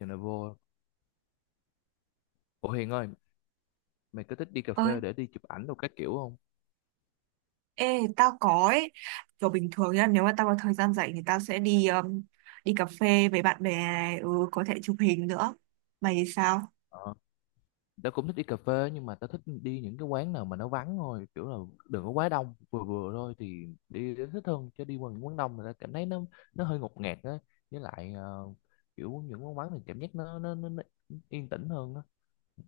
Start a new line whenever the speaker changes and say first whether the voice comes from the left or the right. left: Giờ này vô. Ủa Hiền ơi, mày có thích đi cà phê
right: ơi
left: để đi chụp ảnh đồ các kiểu không?
right: ê tao có ấy. Kiểu, bình thường nhá, nếu mà tao có thời gian rảnh thì tao sẽ đi đi cà phê với bạn bè này. Ừ, có thể chụp hình nữa. Mày thì sao?
left: Ờ Tao cũng thích đi cà phê. Nhưng mà tao thích đi những cái quán nào mà nó vắng thôi. Kiểu là đừng có quá đông. Vừa vừa thôi thì đi đến thích hơn. Chứ đi qua những quán đông người ta cảm thấy nó hơi ngột ngạt á. Với lại kiểu những quán vắng thì cảm giác nó yên tĩnh hơn á.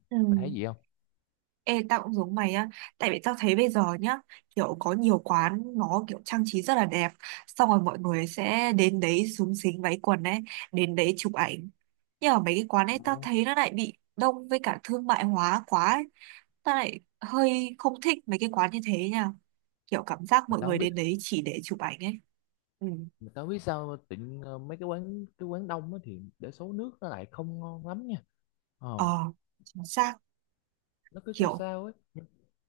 right: Ừ.
left: Mày thấy gì không?
right: Ê, tao cũng giống mày á. Tại vì tao thấy bây giờ nhá, kiểu có nhiều quán nó kiểu trang trí rất là đẹp, xong rồi mọi người sẽ đến đấy xúm xính váy quần ấy, đến đấy chụp ảnh. Nhưng mà mấy cái quán ấy
left: Ờ.
right: tao thấy nó lại bị đông với cả thương mại hóa quá ấy. Tao lại hơi không thích mấy cái quán như thế nha. Kiểu cảm giác
left: Mà
right: mọi
left: tao không
right: người
left: biết
right: đến đấy chỉ để chụp ảnh ấy. Ừ.
left: mà tao không biết sao tự nhiên, mấy cái quán đông á thì để số nước nó lại không ngon lắm nha. Ờ.
right: Ờ, chính xác.
left: Nó cứ sao
right: Kiểu
left: sao ấy.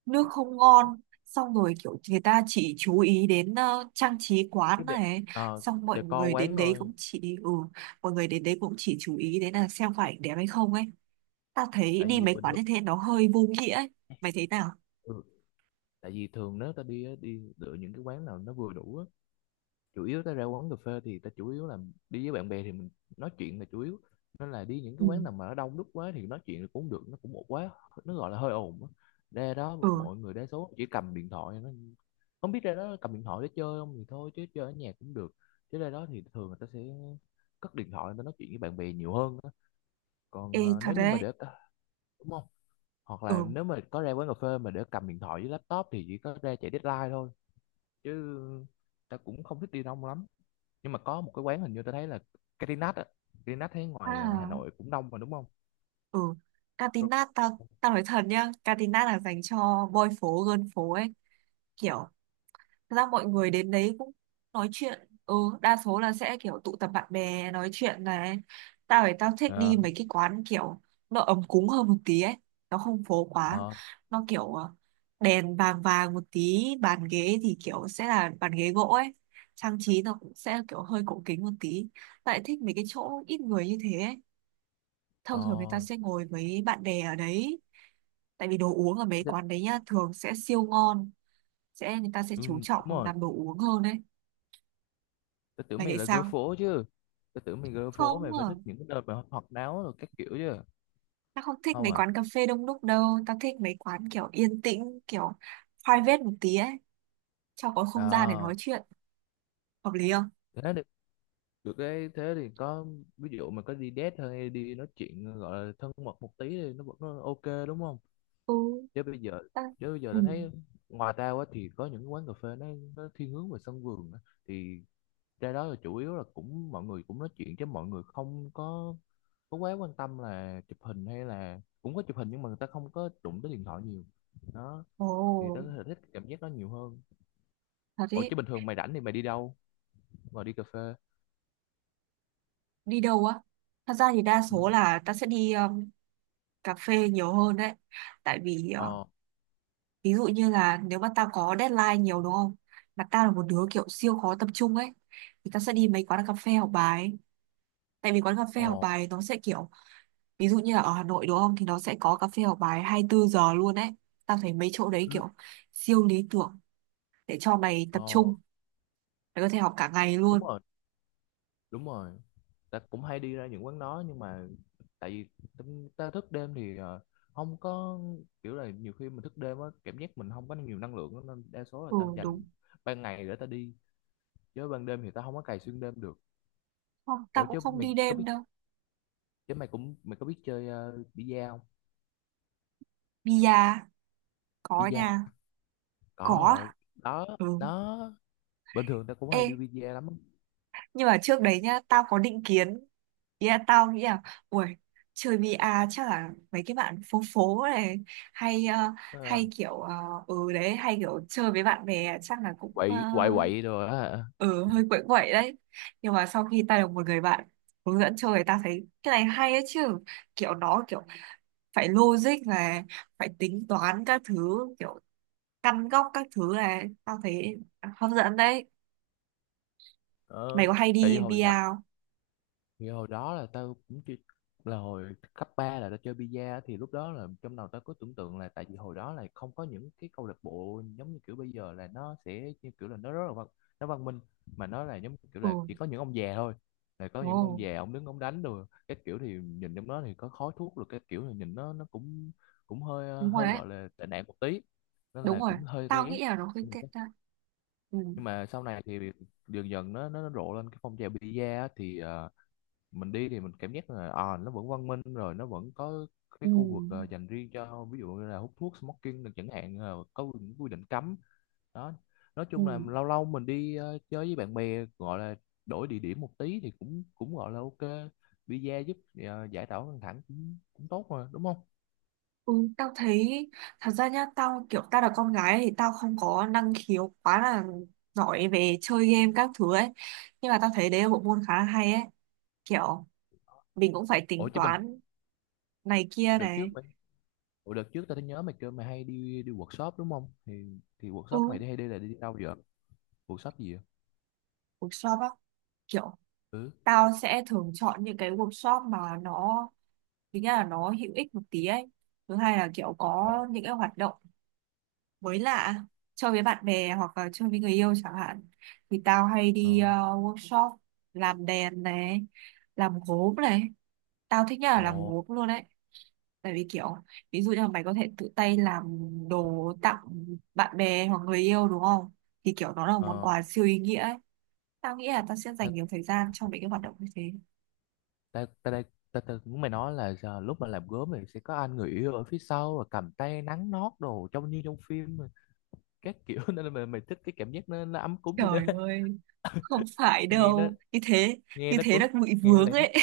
right: nước không ngon, xong rồi kiểu người ta chỉ chú ý đến trang trí quán
left: Cái đẹp.
right: này,
left: Ờ,
right: xong mọi
left: decor
right: người đến
left: quán
right: đấy
left: thôi.
right: cũng chỉ ừ, mọi người đến đấy cũng chỉ chú ý đến là xem phải đẹp hay không ấy. Ta thấy
left: Tại
right: đi
left: vì
right: mấy
left: bình
right: quán
left: thường
right: như thế nó hơi vô nghĩa ấy. Mày thấy nào?
left: ừ, tại vì thường nếu ta đi á, đi lựa những cái quán nào nó vừa đủ á, chủ yếu ta ra quán cà phê thì ta chủ yếu là đi với bạn bè thì mình nói chuyện là chủ yếu, nên là đi những cái
right: Ừ.
left: quán nào mà nó đông đúc quá thì nói chuyện cũng được nó cũng một quá, nó gọi là hơi ồn á. Ra đó
right: Ừ.
left: mọi người đa số chỉ cầm điện thoại nó không biết ra đó cầm điện thoại để chơi không thì thôi, chứ chơi ở nhà cũng được, chứ ra đó thì thường người ta sẽ cất điện thoại người ta nói chuyện với bạn bè nhiều hơn á.
right: Ê,
left: Còn
right: thật
left: nếu như
right: đấy.
left: mà để ta đúng. Hoặc
right: Ừ.
left: là nếu mà có ra quán cà phê mà để cầm điện thoại với laptop thì chỉ có ra chạy deadline thôi. Chứ ta cũng không thích đi đông lắm. Nhưng mà có một cái quán hình như ta thấy là Catinat á. Catinat thấy ngoài Hà
right: À.
left: Nội cũng đông mà đúng không?
right: Ừ.
left: Ừ.
right: Catinat, tao tao nói thật nhá, Catinat là dành cho boy phố girl phố ấy. Kiểu thật ra mọi người đến đấy cũng nói chuyện, ừ, đa số là sẽ kiểu tụ tập bạn bè nói chuyện này. Tao thích
left: Ờ.
right: đi mấy cái quán kiểu nó ấm cúng hơn một tí ấy, nó không phố quá.
left: Ờ.
right: Nó kiểu đèn vàng vàng một tí, bàn ghế thì kiểu sẽ là bàn ghế gỗ ấy, trang trí nó cũng sẽ kiểu hơi cổ kính một tí. Tao lại thích mấy cái chỗ ít người như thế ấy, thông
left: Ờ
right: thường người ta sẽ ngồi với bạn bè ở đấy. Tại vì đồ uống ở mấy
left: thế-
right: quán đấy nhá thường sẽ siêu ngon, sẽ người ta sẽ
left: ừ,
right: chú trọng
left: đúng rồi.
right: làm đồ uống hơn đấy.
left: Tôi tưởng
right: Mày
left: mày
right: thấy
left: là girl
right: sao?
left: phố chứ. Tôi tưởng mày girl phố
right: Không
left: mày
right: à,
left: phải thích những cái nơi mà hoạt náo rồi các kiểu chứ.
right: tao không thích
left: Không
right: mấy
left: à?
right: quán cà phê đông đúc đâu, tao thích mấy quán kiểu yên tĩnh, kiểu private một tí ấy, cho có không gian để
left: Ờ
right: nói chuyện, hợp lý không?
left: thế được. Được cái thế thì có, ví dụ mà có đi date thôi đi nói chuyện gọi là thân mật một tí thì nó vẫn ok đúng không?
right: Ừ,
left: chứ bây giờ
right: tao...
left: Chứ bây giờ
right: Ừ.
left: ta thấy ngoài ra á, thì có những cái quán cà phê nó thiên hướng về sân vườn á. Thì ra đó là chủ yếu là cũng mọi người cũng nói chuyện chứ mọi người không có có quá quan tâm là chụp hình, hay là cũng có chụp hình nhưng mà người ta không có đụng tới điện thoại nhiều. Đó,
right: Ồ,
left: thì tớ có thể thích cảm giác đó nhiều hơn.
right: thật
left: Ủa
right: đấy.
left: chứ bình thường mày rảnh thì mày đi đâu? Mày đi cà phê?
right: Đi đâu á? Thật ra thì đa
left: Ừ.
right: số là tao sẽ đi cà phê nhiều hơn đấy, tại vì
left: Ờ.
right: ví dụ như là nếu mà tao có deadline nhiều đúng không? Mà tao là một đứa kiểu siêu khó tập trung ấy, thì tao sẽ đi mấy quán cà phê học bài, tại vì quán cà phê học
left: Ờ.
right: bài nó sẽ kiểu ví dụ như là ở Hà Nội đúng không, thì nó sẽ có cà phê học bài 24 giờ luôn ấy. Tao thấy mấy chỗ đấy
left: Ừ.
right: kiểu siêu lý tưởng để cho mày tập
left: Ờ
right: trung, mày có thể học cả ngày
left: đúng
right: luôn.
left: rồi. Đúng rồi, ta cũng hay đi ra những quán đó nhưng mà tại vì tính- ta thức đêm thì không có, kiểu là nhiều khi mình thức đêm á cảm giác mình không có nhiều năng lượng á, nên đa số là
right: Ừ,
left: ta
right: đúng
left: dành ban ngày để ta đi, chứ ban đêm thì ta không có cày xuyên đêm được.
right: không. Tao
left: Ủa
right: cũng
left: chứ
right: không
left: mày
right: đi
left: có biết,
right: đêm đâu.
left: chứ mày cũng mày có biết chơi bi-a không?
right: Bia? Có
left: Bi-a
right: nha.
left: có
right: Có.
left: ở đó
right: Ừ.
left: đó. Bình thường ta cũng
right: Ê,
left: hay đi bi-a lắm.
right: nhưng mà trước đấy nhá tao có định kiến. Ý là tao nghĩ là, ui, chơi VR chắc là mấy cái bạn phố phố này, hay
left: Ờ,
right: hay kiểu ừ đấy, hay kiểu chơi với bạn bè chắc là cũng
left: quậy quậy quậy rồi á hả?
right: ừ, hơi quậy quậy đấy. Nhưng mà sau khi ta được một người bạn hướng dẫn chơi, ta thấy cái này hay ấy chứ. Kiểu nó kiểu phải logic này, phải tính toán các thứ, kiểu căn góc các thứ này, tao thấy hấp dẫn đấy. Mày
left: ờ,
right: có hay
left: tại vì
right: đi
left: hồi nhỏ,
right: VR không?
left: thì hồi đó là tao cũng chưa, là hồi cấp 3 là tao chơi bi-a á, thì lúc đó là trong đầu tao có tưởng tượng là tại vì hồi đó là không có những cái câu lạc bộ giống như kiểu bây giờ, là nó sẽ như kiểu là nó rất là văn, nó văn minh, mà nó là giống như kiểu
right: Ừ.
left: là chỉ có những ông già thôi, là có những
right: Ồ.
left: ông già ông đứng ông đánh rồi cái kiểu thì nhìn trong đó thì có khói thuốc rồi cái kiểu thì nhìn nó cũng cũng hơi
right: Đúng rồi
left: hơi
right: đấy.
left: gọi là tệ nạn một tí, nên
right: Đúng
left: là
right: rồi,
left: cũng hơi
right: tao
left: rén.
right: nghĩ là nó hơi tệ ra. Ừ.
left: Nhưng mà sau này thì dần dần nó rộ lên cái phong trào bi-a á, thì mình đi thì mình cảm giác là à, nó vẫn văn minh rồi nó vẫn có cái
right: Ừ.
left: khu vực dành riêng cho ví dụ như là hút thuốc smoking được chẳng hạn, có những quy định cấm. Đó, nói
right: Ừ.
left: chung là lâu lâu mình đi chơi với bạn bè gọi là đổi địa điểm một tí thì cũng cũng gọi là ok. Visa giúp giải tỏa căng thẳng cũng cũng tốt mà đúng không?
right: Ừ, tao thấy thật ra nhá, tao kiểu tao là con gái thì tao không có năng khiếu quá là giỏi về chơi game các thứ ấy. Nhưng mà tao thấy đấy là bộ môn khá là hay ấy. Kiểu mình cũng phải tính
left: Ủa chứ mình,
right: toán này kia
left: đợt
right: này.
left: trước mình, ủa đợt trước tao thấy nhớ mày kêu mày hay đi đi workshop đúng không thì workshop
right: Ừ,
left: mày đi hay đi là đi đâu vậy? Workshop gì vậy?
right: workshop á, kiểu
left: Ừ.
right: tao sẽ thường chọn những cái workshop mà nó, thứ nhất là nó hữu ích một tí ấy, thứ hai là kiểu có
left: Ồ.
right: những cái hoạt động mới lạ, chơi với bạn bè hoặc là chơi với người yêu chẳng hạn, thì tao hay đi
left: ờ,
right: workshop làm đèn này, làm gốm này. Tao thích nhất là
left: ồ.
right: làm gốm luôn đấy. Tại vì kiểu ví dụ như là mày có thể tự tay làm đồ tặng bạn bè hoặc người yêu đúng không, thì kiểu nó là một món
left: ờ,
right: quà siêu ý nghĩa ấy. Tao nghĩ là tao sẽ dành nhiều thời gian cho mấy cái hoạt động như thế.
left: ta ta đây, ta, ta muốn mày nói là giờ, lúc mà làm gốm thì sẽ có anh người yêu ở phía sau rồi cầm tay nắng nót đồ trông như trong phim mà, các kiểu nên là mày, mày thích cái cảm giác nó ấm cúng như thế
right: Trời ơi, không phải
left: nghe nó,
right: đâu.
left: nghe
right: Như
left: nó
right: thế
left: cũng,
right: là bị
left: nghe nó
right: vướng
left: lãng,
right: ấy.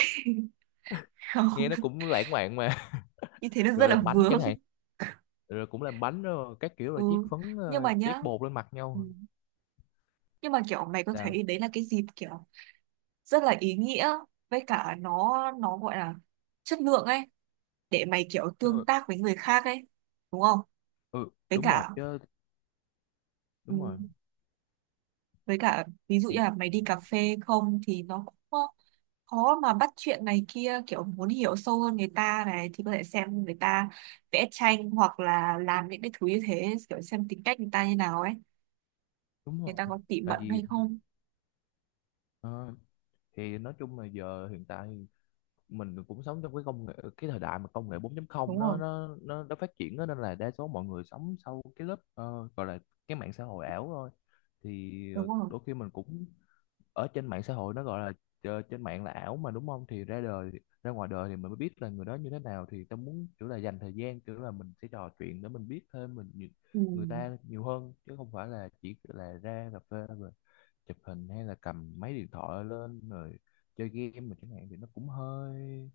left: nghe
right: Không,
left: nó cũng lãng mạn mà.
right: như thế nó
left: rồi
right: rất là
left: làm bánh
right: vướng.
left: chẳng hạn, rồi cũng làm bánh rồi các kiểu rồi
right: Ừ,
left: chiết phấn
right: nhưng mà nhá,
left: chiết bột lên mặt
right: ừ,
left: nhau.
right: nhưng mà kiểu mày có
left: Sao?
right: thấy đấy là cái dịp kiểu rất là ý nghĩa, với cả nó gọi là chất lượng ấy, để mày kiểu
left: Đúng rồi.
right: tương tác với người khác ấy, đúng không?
left: Ừ
right: Với
left: đúng rồi
right: cả
left: chứ.
right: ừ,
left: Đúng rồi.
right: với cả ví dụ như
left: Thì
right: là mày đi cà phê không thì nó cũng có- khó mà bắt chuyện này kia, kiểu muốn hiểu sâu hơn người ta này thì có thể xem người ta vẽ tranh hoặc là làm những cái thứ như thế, kiểu xem tính cách người ta như nào ấy,
left: đúng
right: người
left: rồi,
right: ta có tỉ
left: tại
right: mẩn
left: vì
right: hay không.
left: ờ, thì nói chung là giờ hiện tại mình cũng sống trong cái công nghệ cái thời đại mà công nghệ 4 không
right: Đúng rồi.
left: nó phát triển đó, nên là đa số mọi người sống sau cái lớp gọi là cái mạng xã hội ảo thôi. Thì
right: Đúng rồi.
left: đôi khi mình cũng ở trên mạng xã hội nó gọi là trên mạng là ảo mà đúng không thì ra đời, ra ngoài đời thì mình mới biết là người đó như thế nào thì tao muốn kiểu là dành thời gian kiểu là mình sẽ trò chuyện để mình biết thêm mình nhiều-
right: Ừ.
left: người ta nhiều hơn, chứ không phải là chỉ là ra cà phê rồi chụp hình hay là cầm máy điện thoại lên rồi chơi game mà chẳng hạn thì nó cũng hơi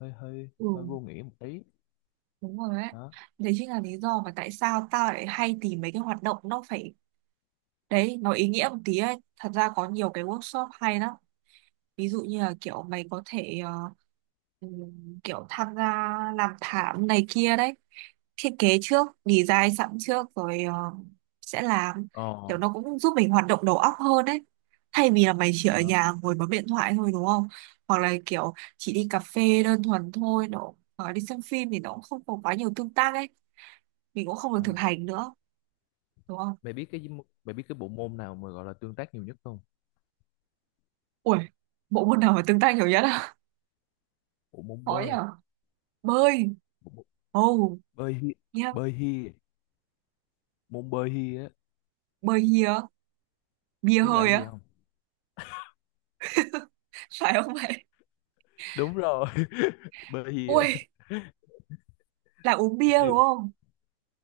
left: hơi hơi
right: Ừ,
left: hơi vô nghĩa một tí.
right: đúng rồi đấy.
left: Đó.
right: Đấy chính là lý do mà tại sao tao lại hay tìm mấy cái hoạt động nó phải, đấy, nó ý nghĩa một tí ấy. Thật ra có nhiều cái workshop hay lắm. Ví dụ như là kiểu mày có thể kiểu tham gia làm thảm này kia đấy, thiết kế trước, design sẵn trước rồi sẽ làm,
left: Ờ.
right: kiểu nó cũng giúp mình hoạt động đầu óc hơn đấy, thay vì là mày chỉ ở
left: Đó.
right: nhà ngồi bấm điện thoại thôi đúng không, hoặc là kiểu chỉ đi cà phê đơn thuần thôi nó, hoặc là đi xem phim thì nó cũng không có quá nhiều tương tác ấy, mình cũng không được thực
left: Đó.
right: hành nữa, đúng không?
left: Mày biết cái, mày biết cái bộ môn nào mà gọi là tương tác nhiều nhất không?
right: Ui, bộ môn nào mà tương tác nhiều nhất á?
left: Bộ môn
right: Khó
left: bơi.
right: nhở. Bơi.
left: Bộ môn
right: Oh.
left: bơi hi.
right: Yeah.
left: Bơi hi. Môn bơi hi á.
right: Bơi hia. Bia
left: Biết là
right: hơi
left: cái gì
right: á?
left: không?
right: Phải không vậy?
left: Đúng rồi bơi hi á,
right: Ui, là uống bia đúng
left: siêu,
right: không?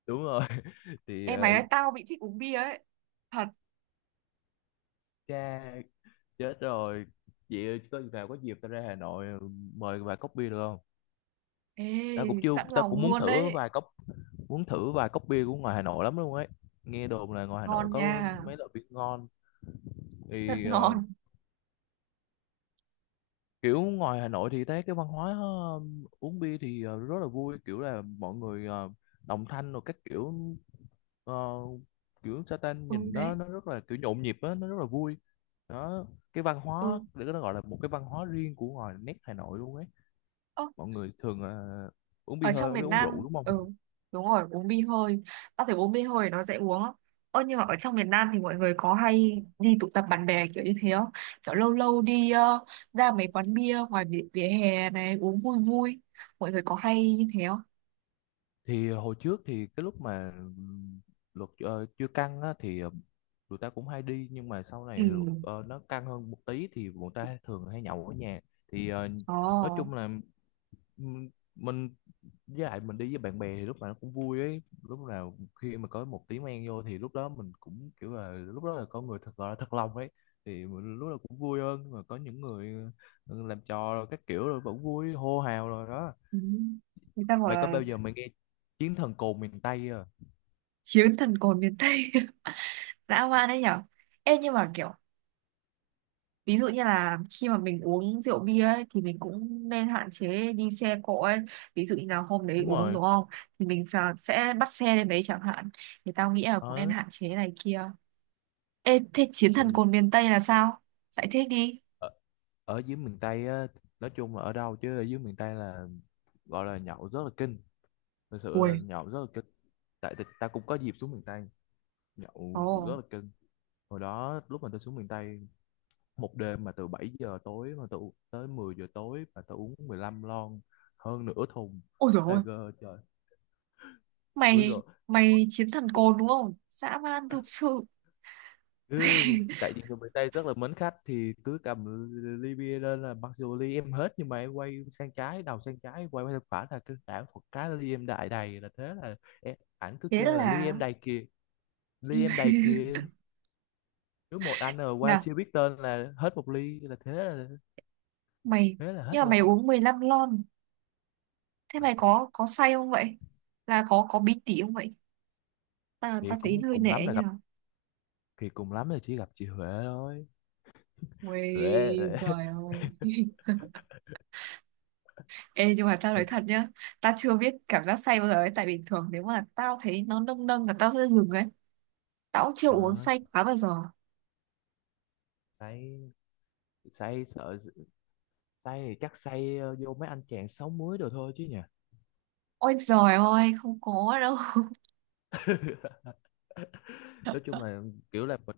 left: đúng rồi. thì
right: Em mày nói tao bị thích uống bia ấy, thật.
left: cha, chết rồi. Chị ơi, có gì nào có dịp tao ra Hà Nội mời vài cốc bia được không?
right: Ê,
left: Tao cũng chưa,
right: sẵn
left: tao
right: lòng
left: cũng muốn
right: luôn
left: thử
right: đấy.
left: vài cốc, muốn thử vài cốc bia của ngoài Hà Nội lắm luôn ấy. Nghe đồn là ngoài Hà
right: Ngon
left: Nội
right: nha.
left: có mấy loại bia ngon.
right: Rất
left: Thì
right: ngon.
left: kiểu ngoài Hà Nội thì thấy cái văn hóa uống bia thì rất là vui kiểu là mọi người đồng thanh rồi các kiểu, ờ, kiểu sa,
right: Ừ
left: nhìn
right: đấy.
left: nó rất là kiểu nhộn nhịp á nó rất là vui. Đó, cái văn hóa
right: Ừ.
left: để nó gọi là một cái văn hóa riêng của ngoài nét Hà Nội luôn ấy.
right: Ơ,
left: Mọi người thường là uống
right: ở
left: bia
right: trong
left: hơi với
right: miền
left: uống rượu
right: Nam,
left: đúng không?
right: ừ, đúng rồi, uống bia hơi. Tao thấy uống bia hơi nó dễ uống á. Ơ nhưng mà ở trong miền Nam thì mọi người có hay đi tụ tập bạn bè kiểu như thế không? Kiểu lâu lâu đi ra mấy quán bia ngoài vỉa, vỉa hè này uống vui vui, mọi người có hay như thế không?
left: Thì hồi trước thì cái lúc mà luật chưa căng á, thì tụi ta cũng hay đi nhưng mà sau này thì luật
right: Ừ.
left: nó căng hơn một tí thì bọn ta thường hay nhậu ở nhà. Thì
right: Ờ.
left: nói chung là ừm, mình, với lại mình đi với bạn bè thì lúc nào nó cũng vui ấy, lúc nào khi mà có một tí men vô thì lúc đó mình cũng kiểu là lúc đó là có người thật gọi là thật lòng ấy thì mình lúc nào cũng vui hơn. Nhưng mà có những người ừ, làm trò rồi các kiểu rồi vẫn vui hô hào rồi. Đó,
right: Ừ. Người ta bảo
left: mày có
right: là
left: bao giờ mày nghe chiến thần cồn miền Tây?
right: chiến thần cồn miền Tây. Dã man đấy nhở. Ê nhưng mà kiểu ví dụ như là khi mà mình uống rượu bia ấy, thì mình cũng nên hạn chế đi xe cộ ấy. Ví dụ như là hôm đấy
left: Đúng
right: uống
left: rồi.
right: đúng không, thì mình sẽ bắt xe lên đấy chẳng hạn, thì tao nghĩ là cũng nên
left: Ở,
right: hạn chế này kia. Ê thế chiến
left: thì
right: thần cồn miền Tây là sao? Giải thích đi.
left: ở, ở dưới miền Tây á, nói chung là ở đâu chứ ở dưới miền Tây là gọi là nhậu rất là kinh, thực sự là
right: Ui.
left: nhậu rất là kinh. Tại tại- ta cũng có dịp xuống miền Tây, nhậu rất
right: Ồ.
left: là kinh. Hồi đó lúc mà tôi xuống miền Tây, một đêm mà từ 7 giờ tối mà tôi u- tới 10 giờ tối mà tôi uống 15 lon, hơn nửa thùng
right: Ôi dồi ôi.
left: Tiger trời. Ui
right: Mày,
left: rồi.
right: mày chiến thần cồn đúng không, dã man thật sự.
left: Cứ, tại vì người miền Tây rất là mến khách thì cứ cầm ly bia lên là mặc dù ly em hết nhưng mà em quay sang trái đầu sang trái quay qua sang phải là cứ đảo một cái ly em đại đầy là thế là em, ảnh cứ
right: Thế
left: kêu là ly
right: là.
left: em đầy kìa, ly em đầy kìa. Cứ một anh ở qua
right: Nào.
left: chưa biết tên là hết một ly là thế là,
right: Mày,
left: thế là hết
right: nhưng mà mày
left: lon.
right: uống 15 lon? Thế mày có say không vậy? Là có bí tỉ không vậy? Ta
left: Thì
right: ta thấy
left: cũng
right: hơi
left: cùng lắm
right: nể
left: là
right: nha.
left: gặp, thì cùng lắm là chỉ gặp chị Huệ thôi. Huệ.
right: Ui, trời ơi. Ê, nhưng mà tao nói thật nhá. Tao chưa biết cảm giác say bao giờ ấy. Tại bình thường nếu mà tao thấy nó nâng nâng là tao sẽ dừng ấy. Tao cũng chưa uống
left: đó,
right: say quá bao giờ.
left: say, say sợ, say thì chắc say vô mấy anh chàng sáu muối đồ thôi chứ nhỉ.
right: Ôi giời ơi, không có đâu.
left: nói chung là kiểu là mình,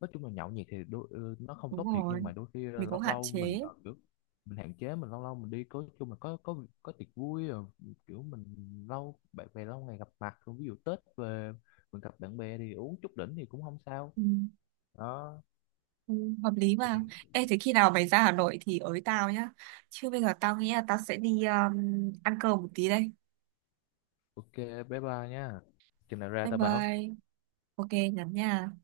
left: nói chung là nhậu nhẹt thì đôi, ừ, nó không
right: Đúng
left: tốt thiệt nhưng
right: rồi,
left: mà đôi khi
right: mình cũng
left: lâu
right: hạn
left: lâu mình
right: chế.
left: kiểu mình hạn chế mình lâu lâu mình đi có chung là có tiệc vui rồi kiểu mình lâu bạn bè lâu ngày gặp mặt ví dụ Tết về mình gặp bạn bè thì uống chút đỉnh thì cũng không sao.
right: Ừ,
left: Đó.
right: ừ, hợp lý mà. Ê, thế khi nào mày ra Hà Nội thì ới tao nhá. Chứ bây giờ tao nghĩ là tao sẽ đi ăn cơm một tí đây.
left: Ok, bye bye nha, chừng nào ra
right: Bye
left: tao bảo.
right: bye. Ok, nhắn nha.